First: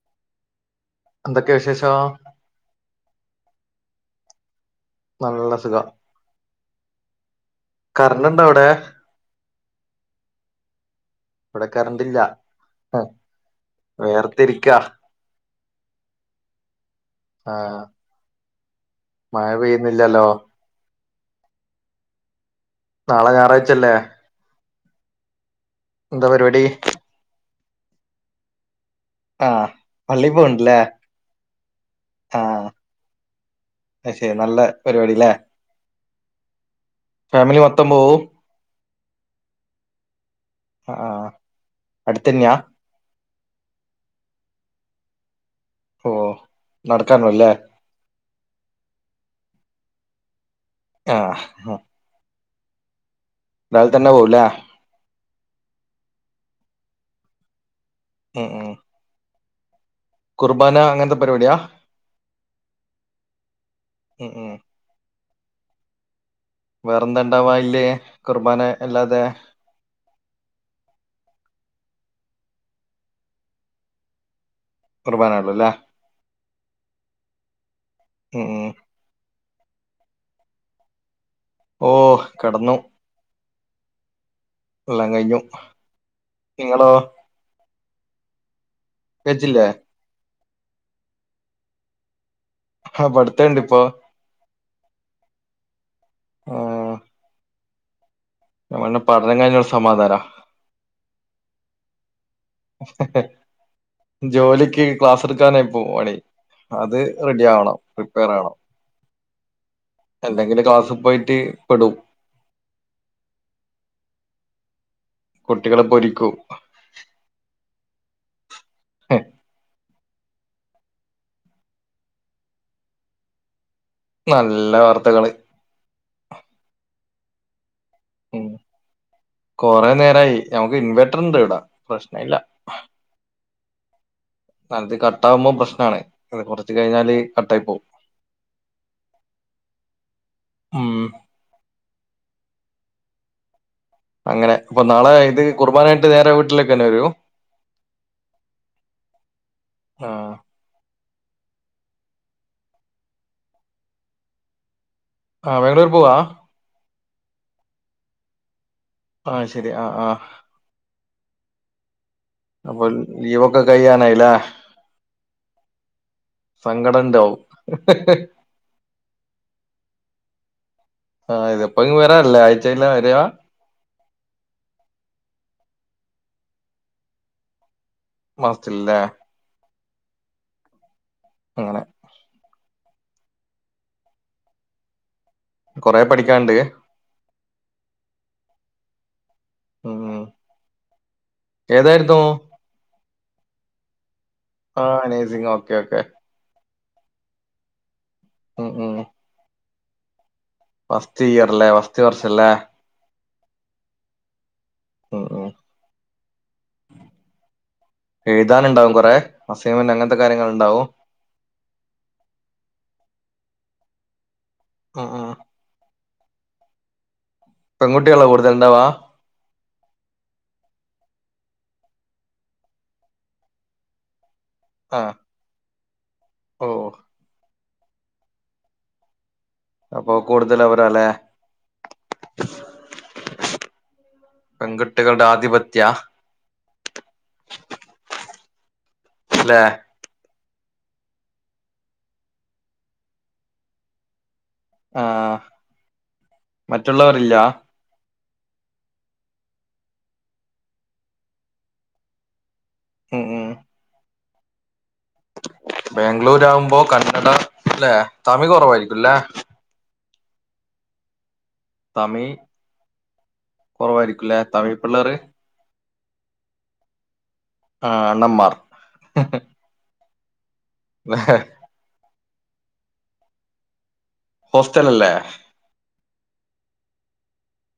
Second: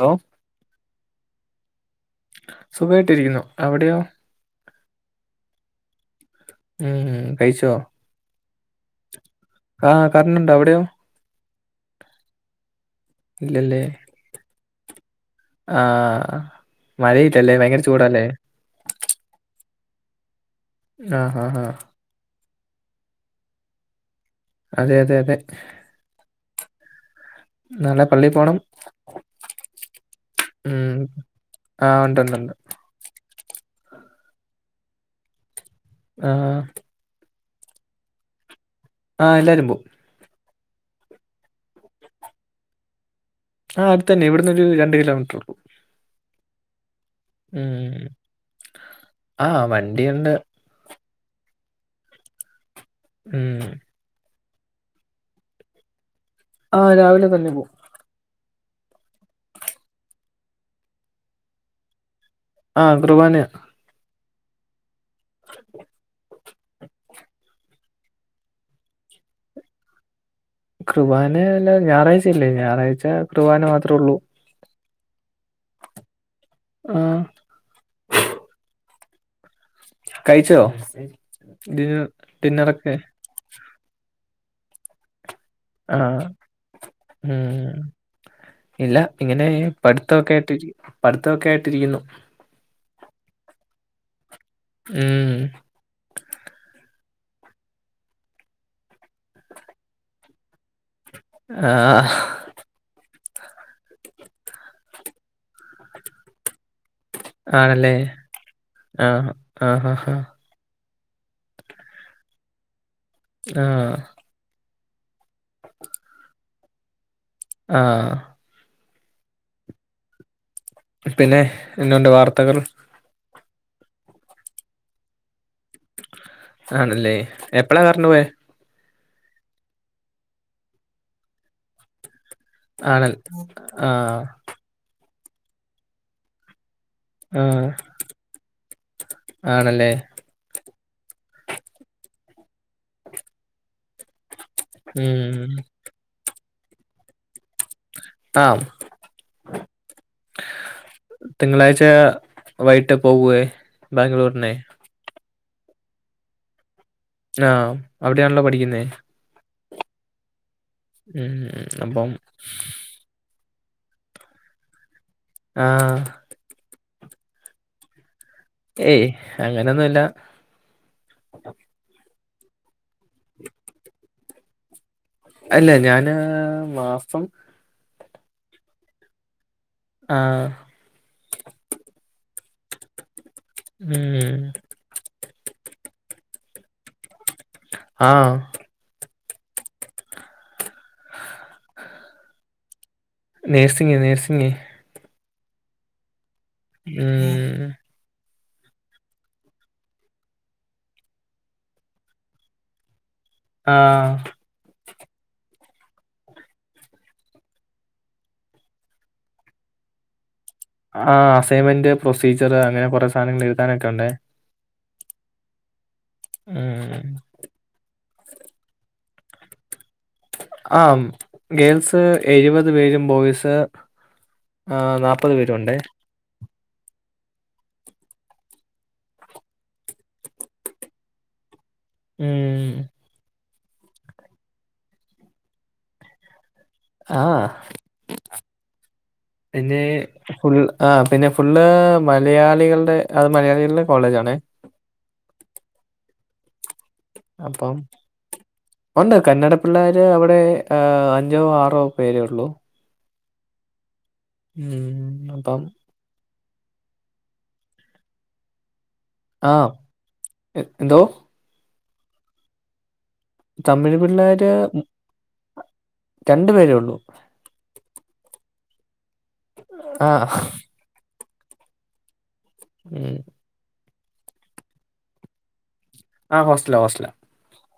Hello എന്തൊക്കെ വിശേഷം? സുഖായിട്ടിരിക്കുന്നു. അവിടയോ? നല്ല സുഖം ആഹ് ഹ് കഴിച്ചോ [unintelligible] ആഹ് കറന്റുണ്ട് അവിടയോ ഇവിടെ കറണ്ടില്ല വേർതിരിക്കാ ആഹ് ആ, മഴയില്ലല്ലേ ഭയങ്കര ചൂടാല്ലേ മഴ പെയ്യുന്നില്ലല്ലോ ആഹ് ആഹ് ഹ നാളെ ഞായറാഴ്ചല്ലേ അതെ അതെ അതെ എന്താ പരിപാടി നാളെ പള്ളീ പോണം ആഹ് പള്ളീ പോവണ്ട് ല്ലേ ഉം. ആ ഉണ്ടുണ്ടുണ്ട്. ആഹ് അത് ശരി നല്ല പരിപാടി ല്ലേ ആഹ് ഫാമിലി മൊത്തം പോവും ആഹ് എല്ലാരും പോവും ആഹ് അടുത്ത് തന്നെയാ ആഹ് അടുത്ത് തന്നെ ഇവിടുന്ന് ഒരു രണ്ട് കിലോമീറ്റർ ഉള്ളൂ ഓഹ് ഉം ആഹ് വണ്ടിയുണ്ട് ആഹ് ആഹ് ഉം. രാവിലെ തന്നെ പോവും ല്ലേ ആഹ് രാവിലെ തന്നെ പോവും ഉം ഉം കുർബാന അങ്ങനത്തെ പരിപാടിയാ ആഹ് കുർബാനയാ ഉം ഉം [inaudible] വേറെന്താ ഉണ്ടാവാ അയില്? കുർബാന അല്ലാതെ കുർബാന അല്ലാ ഞായറാഴ്ച അല്ലേ ഞായറാഴ്ച കുർബാന മാത്രേ ഉള്ളൂ കുർബാനേ ഉള്ളു അല്ലേ ആഹ് ഉം ഉം കഴിച്ചോ ഓ, ഡിന്ന കിടന്നു. ഡിന്നറൊക്കെ എല്ലാം കഴിഞ്ഞു ആഹ് നിങ്ങളോ? ഉം ഇല്ല ഇങ്ങനെ കഴിച്ചില്ലേ പഠിത്തമൊക്കെ ആയിട്ട് പഠിത്തമൊക്കെ ആയിട്ട് ഇരിക്കുന്നു ആഹ് പഠത്തം ഇണ്ട് ഇപ്പോ ഉം ആഹ് ഞമ്മന്റെ പഠനം കഴിഞ്ഞാ ഒരു സമാധാനാ ആഹ് ജോലിക്ക് ക്ലാസ് [unintelligible] അത് റെഡി ആവണം ആണല്ലേ പ്രിപേർ ആവണം ആഹ് ആഹ് ആഹ് എന്തെങ്കില് ക്ലാസ്സിൽ പോയിട്ട് പെടും ആഹ് കുട്ടികളെ പൊരിക്കൂ ആഹ് [inaudible] പിന്നെ എന്നാ ഉണ്ട് വാർത്തകൾ നല്ല വാർത്തകള് ആണല്ലേ എപ്പളാ കറണ്ടു പോയേ ഉം കൊറേ നേരായി നമുക്ക് ഇൻവെർട്ടർ ഇണ്ട് ഇവിടെ പ്രശ്നം ഇല്ല ആണ ആഹ് ത് കട്ടാവുമ്പോ പ്രശ്നമാണ് അത് കുറ ത്തി കഴിഞ്ഞാല് കട്ടായി ആഹ് പോവും ആണല്ലേ ഉം അങ്ങനെ ഇപ്പൊ നാളെ ഇത് ഉം കുർബാനയായിട്ട് നേരെ വീട്ടിലേക്ക് തന്നെ വരൂ ആഹ് ആ തിങ്കളാഴ്ച വൈകിട്ട് പോകേ ബാംഗ്ലൂരിനെ ആഹ് ബാഗ്ലൂർ പോവാ ആഹ് അവിടെയാണല്ലോ പഠിക്കുന്നേ ആ ശരി ആ ആ ഉം അപ്പം ഇവിടെ കയ്യാനായില്ല ആഹ് സങ്കടം ഇണ്ടാവും ഏയ് അങ്ങനെയൊന്നുമില്ല ആഹ് ഇതപ്പ എങ്കിൽ വരാ ആഴ്ചെല്ലാം വരാ അല്ല ഞാന് മാഫും മസ്റ്റ്ല്ലേ ആഹ് അങ്ങനെ ഉം കൊറെ പഠിക്കാണ്ട് ആഹ് ഉം ഏതായിരുന്നു നേഴ്സിംഗ് നേഴ്സി ആ നെഴ്സിംഗ് ഓക്കെ ഓക്കെ ഉം ഉം ഉം ഫസ്റ്റ് ഇയർല്ലേ ഫസ്‌റ്റ് വർഷല്ലേ ആഹ് ഉം ഉം എഴുതാനുണ്ടാവും കൊറെ അസൈമെൻ്റ് അങ്ങനത്തെ കാര്യങ്ങളെ ആ അസൈൻമെന്റ് പ്രൊസീജറ് അങ്ങനെ കൊറെ സാധനങ്ങൾ ഒക്കെ എഴുതാൻ ഒക്കെ ഉണ്ടെ ഉം ഉം ഉം പെൺകുട്ടികളാ കൂടുതൽ ഉണ്ടാവാ ആ ഗേൾസ് എഴുപത് പേരും ബോയ്സ് ആ നാല്പ്പത് പേരും ഉണ്ടെ ഓ അപ്പൊ കൂടുതൽ അവരാല്ലേ ഉം പെൺകുട്ടികളുടെ ആധിപത്യാ ആഹ് അല്ലെ പിന്നെ ഫുൾ ആ പിന്നെ ഫുള്ള് മലയാളികളുടെ അത് മലയാളികളുടെ കോളേജ് ആണേ ആഹ മറ്റുള്ളവർ ഇല്ല അപ്പം ഉണ്ട് കന്നട പിള്ളേർ അവിടെ അഞ്ചോ ആറോ പേരെ ഉള്ളൂ ഉം ഉം ഉം ബാംഗ്ലൂർ ആഉമ്പോ കന്നഡ അല്ലെ തമിഴ് കുറവായിരിക്കുംല്ലേ എഹ് എന്തോ തമിഴ് തമിഴ് കുറവായിരിക്കും അല്ലേ പിള്ളോര് തമിഴ് പിള്ളേർ രണ്ടു പേരെ ഉള്ളൂ ആഹ് അണ്ണമാർ ആഹ് മെഹേ ഉം ഹോസ്റ്റൽ അല്ലേ? ആഹ് ഹോസ്റ്റല ഹോസ്റ്റല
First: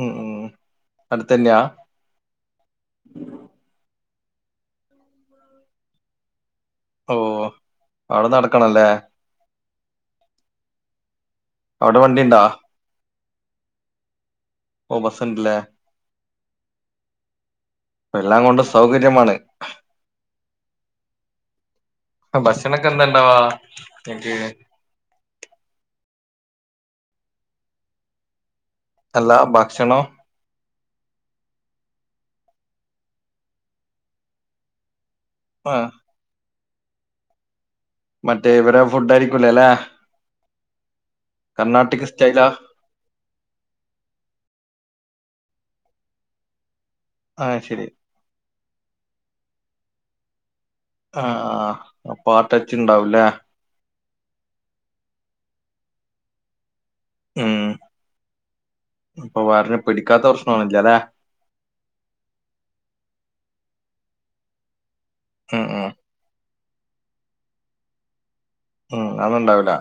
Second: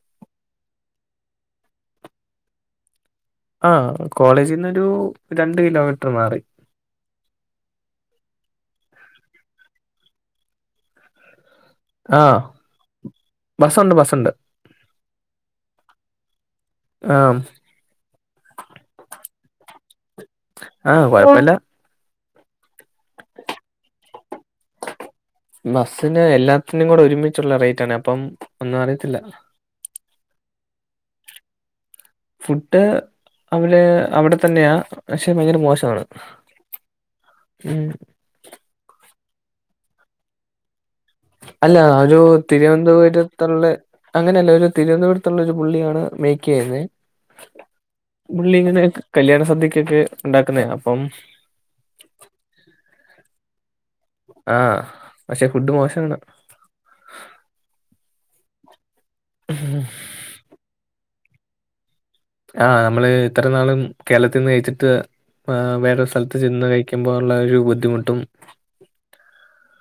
ഉം ഉം അടുത്തന്നെയാ ആഹ് കോളേജിന്ന് ഒരു രണ്ട് കിലോമീറ്റർ മാറി ഓഹ് അവിടെ നടക്കണല്ലേ അവിടെ ആ വണ്ടിണ്ടോ? ബസ്സുണ്ട് ബസ്സുണ്ട് ഓഹ് ബസ്സ്ണ്ട്ല്ലേ ആ എല്ലാം കൊണ്ട് സൗകര്യമാണ്. ആഹ് കൊഴപ്പല്ല ഭക്ഷണൊക്കെ എന്താണ്ടവാ എനിക്ക് അതിന് എല്ലാത്തിനും കൂടെ ഒരുമിച്ചുള്ള റേറ്റ് ആണ് അപ്പം ഒന്നും അറിയത്തില്ല അല്ലാ ഭക്ഷണോ ഫുഡ് അവര് അവിടെ തന്നെയാ പക്ഷെ ഭയങ്കര ആ മോശമാണ് ഉം മറ്റേ ഇവരെ ഫുഡ് ആരിക്കുല്ലേ അല്ല ഒരു തിരുവനന്തപുരത്തുള്ള അങ്ങനെയല്ല ഒരു തിരുവനന്തപുരത്തുള്ളരു പുള്ളിയാണ് മേക്ക് ചെയുന്നെ ആ ശരി പുള്ളി ഇങ്ങനെ കല്യാണ സദ്യക്കൊക്കെ ഉണ്ടാകുന്നെ ആഹ് ആഹ് അപ്പോ ആ ടച്ച്‌ ഇണ്ടാവൂലേ ആഹ് പക്ഷെ ഫുഡ് മോശാണ് ഉം അപ്പൊ പറഞ്ഞ് പിടിക്കാത്ത പ്രശ്നണില്ലേ ആഹ് നമ്മള് ഇത്ര നാളും കേരളത്തിൽ നിന്ന് കഴിച്ചിട്ട് ഉം ഉം വേറൊരു സ്ഥലത്ത് ചെന്ന് കഴി ക്കുമ്പൊള്ളൊരു ബുദ്ധിമുട്ടും ഉം അതൊന്നുണ്ടാവൂല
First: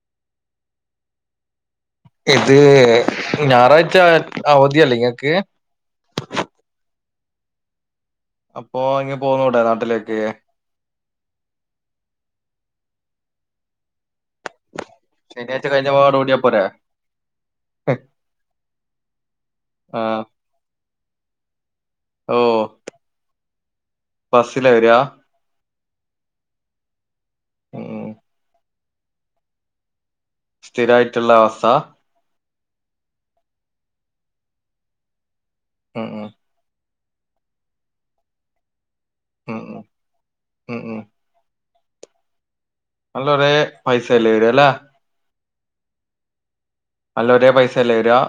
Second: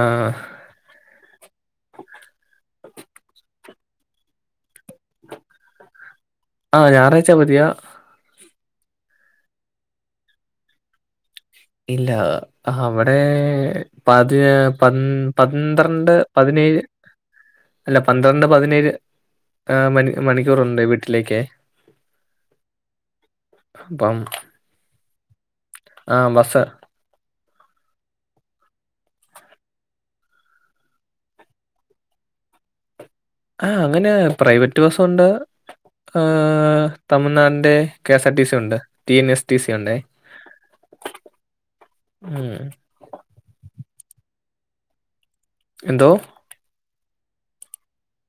ആഹ് ച്ചവരെ അവധിയല്ലേ നിങ്ങക്ക് ആഹ് ഞായറാഴ്ച്ചാ അവധിയാ അപ്പൊ ഇങ്ങ് പോന്നൂടെ നാട്ടിലേക്ക് ഇല്ല അവിടെ പതിന പന് ശനിയാഴ്ച കഴിഞ്ഞ പന്ത്രണ്ട് പാട് ഓടിയാ പോരെ പതിനേഴ് അല്ല പന്ത്രണ്ട് പതിനേഴ് മണി മണിക്കൂറുണ്ട് വീട്ടിലേക്കേ ഓഹ് അപ്പം ബസ്സിലാ വരികാ ആഹ് ബസ്സാ മ് സ്ഥിരായിട്ടുള്ള ബസ്സാ ആ അങ്ങനെ പ്രൈവറ്റ് ബസ്സുണ്ട് ഉം ഉം ആഹ് തമിഴ്നാടിന്റെ K S R T C ഉണ്ട് ടി എൻ എസ് ടി ഉം സി ഉം ഉണ്ടേ ഉം ഉം. ഉം നല്ല ഒര പൈസല്ലേ വരിക അല്ല എന്തോ സല്ല ഒരേ പൈസല്ലേ വരികാ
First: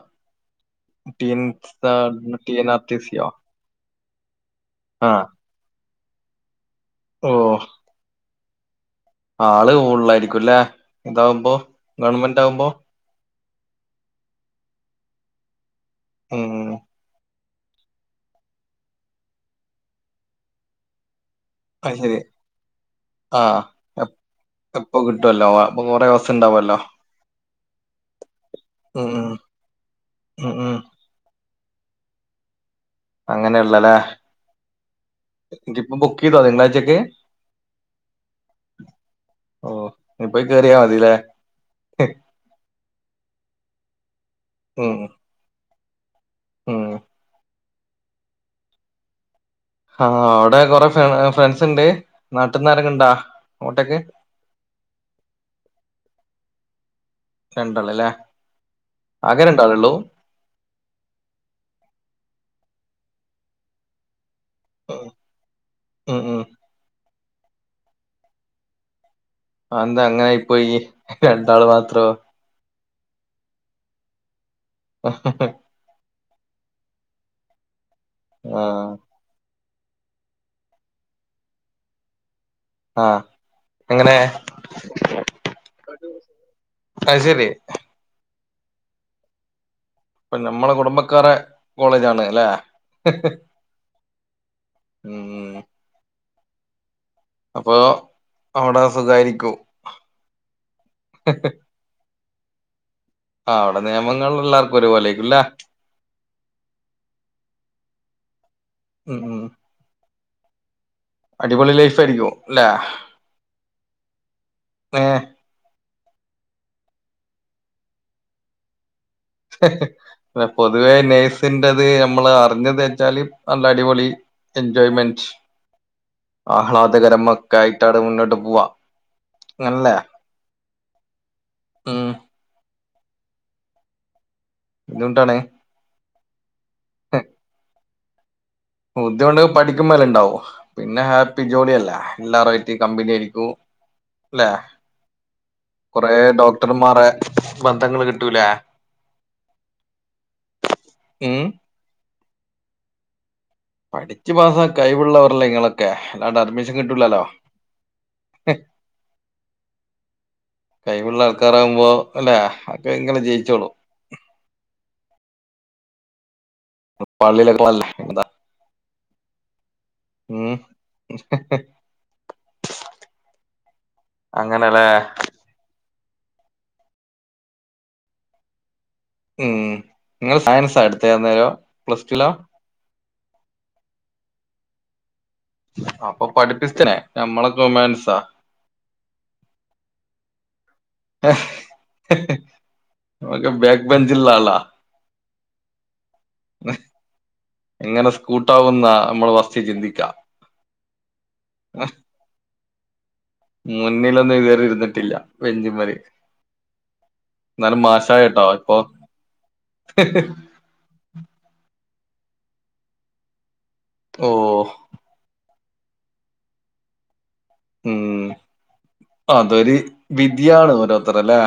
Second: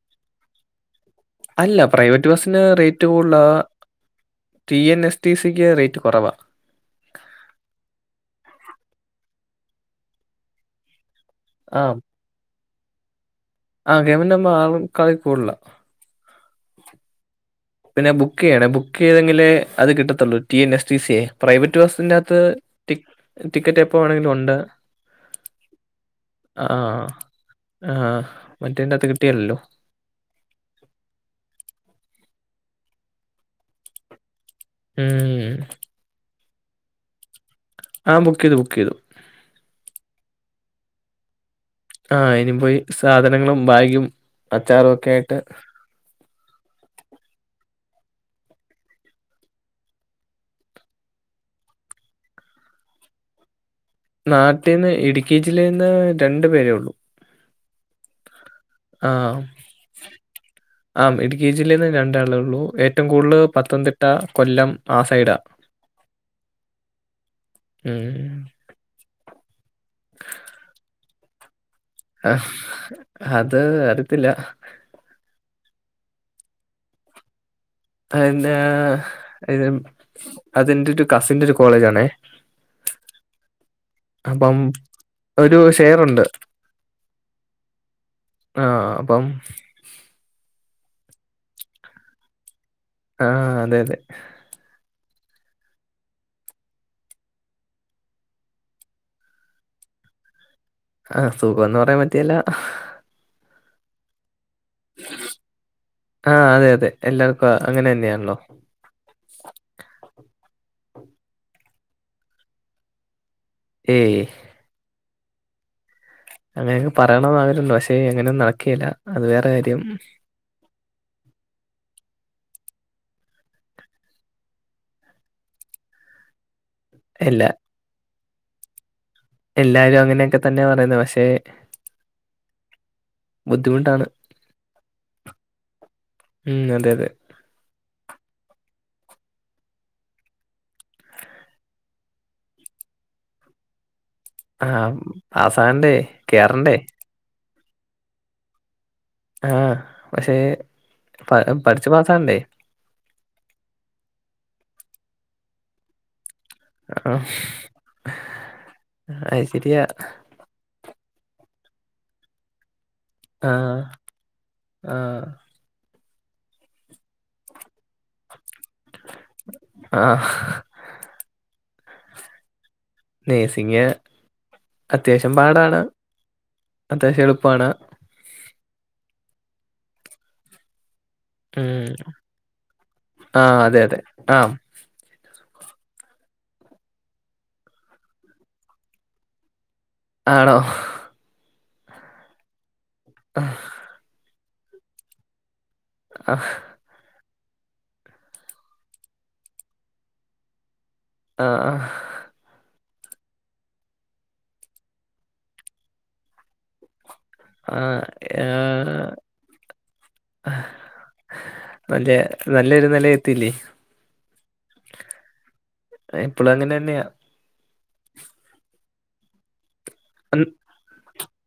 അല്ല പ്രൈവറ്റ് ബസിന് ടി റേറ്റ് സിയോ കൂടുതലാ ടി എൻ ആ എസ് ടി സിക്ക് റേറ്റ് കുറവാ ഓ ആള് കൂടുലായിരിക്കുംല്ലേ ഇതാവുമ്പോ ഗവൺമെന്റ് ആകുമ്പോ ആഹ് ഗവണ്മെന്റ് ആകുമ്പോ ആളും ഇച്ചിരി കൂടുതലാ ഉം പിന്നെ ബുക്ക് ചെയ്യണേ ബുക്ക് ചെയ്തെങ്കില് അത് കിട്ടത്തുള്ളൂ ടി എൻ എസ് ടി സിയെ പ്രൈവറ്റ് അത് ശരി ബസ്സിന്റെകത്ത് ആ ടിക്കറ്റ് എപ്പ എപ്- വേണെങ്കിലും ഉണ്ട് എപ്പോ കിട്ടുമല്ലോ അപ്പൊ കൊറേ ബസ് ഉണ്ടാവുമല്ലോ ആഹ് ആഹ് മറ്റേന്റെ അത്ത് കിട്ടിയല്ലല്ലോ ആ ആ അങ്ങനെയ ഉള്ളല്ലേ ഉം എന്നിട്ടിപ്പൊ ബുക്ക് ചെയ്തോ തിങ്കളാഴ്ചക്ക് ആ ബുക്ക് ചെയ്തു ബുക്ക് ചെയ്തു ഓ ഇപ്പൊ കേറിയാ മതില്ലേ ആ ഇനി പോയി സാധനങ്ങളും ബാഗും അച്ചാറും ഉം ഒക്കെ ആയിട്ട് ഉം ആഹ് അവിടെ കൊറെ ഫ്രണ്ട്സ് ഉണ്ട് നാട്ടന്നരൊക്കെ ഇണ്ടാ അങ്ങോട്ടേക്ക് നാട്ടിൽന്ന് ഇടുക്കി ജില്ലയിൽന്ന് രണ്ടു പേരേ ഉള്ളു രണ്ടാളല്ലേ ആന് ആകെ രണ്ടാളുള്ളൂ ആ ഇടുക്കി ജില്ലയിന്ന് രണ്ടാളുകൾ ള്ളൂ ഏറ്റവും കൂടുതൽ പത്തംതിട്ട കൊല്ലം ആ സൈഡാ ഉം ഉം ഉം എന്താ അങ്ങനെ ഇ പോയി രണ്ടാൾ മാ ആഹ് അത് അറിയത്തില്ല ആഹ് അ ആ അതെന്റെ ഒരു കസിന്റെ ഒരു കോളേജ് ആണേ ആ അങ്ങനെ അപ്പം ഒരു ഷെയർണ്ട് അയ്ശരി ആഹ് അപ്പം ഇപ്പൊ നമ്മളെ കുടുംബക്കാര കോളേജ് ആണ് അല്ലെ ആഹ് അതെ അതെ ഉം ഉം അപ്പൊ അവിടെ സുഖാരിക്കും ആഹ് സുഖംന്ന് പറയാൻ പറ്റിയല്ല ആ അവിടെ നിയമങ്ങൾ എല്ലാവർക്കും ഒരുപോലെേക്കുംല്ല ആഹ് അതെ അതെ എല്ലാർക്കും അങ്ങനെ തന്നെയാണല്ലോ ഉം ഉം അടിപൊളി ലൈഫ് ആയിരിക്കും അല്ലെ ഏയ് ആഹ് അങ്ങനെയെ പറയണന്ന് ആഗ്രഹമണ്ടോ പക്ഷേ എങ്ങനെും നടക്കയില്ല പൊതുവേ നെയ്സിന്റെതഹ് നമ്മള് പറഞ്ഞു തച്ചാല് നല്ല അടിപൊളി എൻജോയ്മെന്റ് എല്ലാ ആഹ്ലാദകരമൊക്കെ ആയിട്ട് അടെ മുന്നോട്ട് പോവാ അങ്ങനല്ലേ എല്ലാരും അങ്ങനെയൊക്കെ തന്നെ പറയുന്നു പക്ഷെ ഉം ബുദ്ധിമുട്ടാണ് എന്തുകൊണ്ടാാണ് ഉം അതെ അതെ ബുദ്ധിമുണ്ട് പഠിക്കുമ്പോല ഇണ്ടാവും പിന്നെ ഹാപ്പി ജോലിയല്ല എല്ലാവാരും ആറ്റി കമ്പനി ആയിരിക്കും അല്ലെ ആഹ് പാസ്സാകണ്ടേ കൊറേ കേറണ്ടേ ഡോക്ടർമാരെ ബന്ധങ്ങള്ൾ കിട്ടൂലേ ആഹ് പക്ഷേ പ ഉം പഠിച്ചു പാസാണ്ടേ പഠിച്ചു പാസാ കൈവിള്ളവർല്ലേ നിങ്ങളൊക്കെ അല്ലാണ്ട അഡ്മിഷൻ ആഹ് കിട്ടുലല്ലോ അത് ശരിയാ കൈവുള്ള ആൾക്കാരാകുമ്പോ അല്ലെ ഇങ്ങനെ ജയിച്ചോളൂ ആഹ് ആഹ് പള്ളിയിലൊക്കെല്ലേ അതാ ആഹ് ഉം നഴ്സിങ് അങ്ങനെല്ലേ അത്യാവശ്യം പാടാണ് അത്യാവശ്യം എളുപ്പാണ് ഉം നിങ്ങള് സയൻസാ എടു ഉം ആ അതെ അതെ ആഹ് അപ്പൊ പഠിപ്പിസ്റ്റനെ ഞമ്മളൊക്ക ഹ്യുമാനിറ്റീസാ ആണോ ഒക്കെ ആഹ്. ബാക്ക് ബെൻജിൽ ഉള്ള ആളാ ആഹ് എങ്ങനെ സ്കൂട്ടാവുന്ന നമ്മൾ ഫസ്റ്റ് ചിന്തിക്കാ ആഹ് ആഹ് മുന്നിലൊന്നും കോറി ഇരുന്നിട്ടില്ല ബെഞ്ചുമ്മെല് എന്നാലും ആഹ്. മാഷായിട്ടോ ഇപ്പൊ ഫോൺ ഹ്ഹ് നല്ലേ നല്ലൊരു നില എത്തില്ലേ ഓഹ് എപ്പളും അങ്ങനന്നെയാ ഉം അതൊരു അൻ വിധിയാണ് ഓരോരുത്തർഡേ അല്ലേ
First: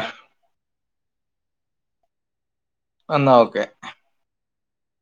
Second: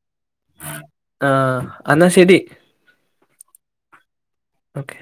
ആഹ് അന്നാ ശരി എന്നാ ഓക്കെ ഓക്കെ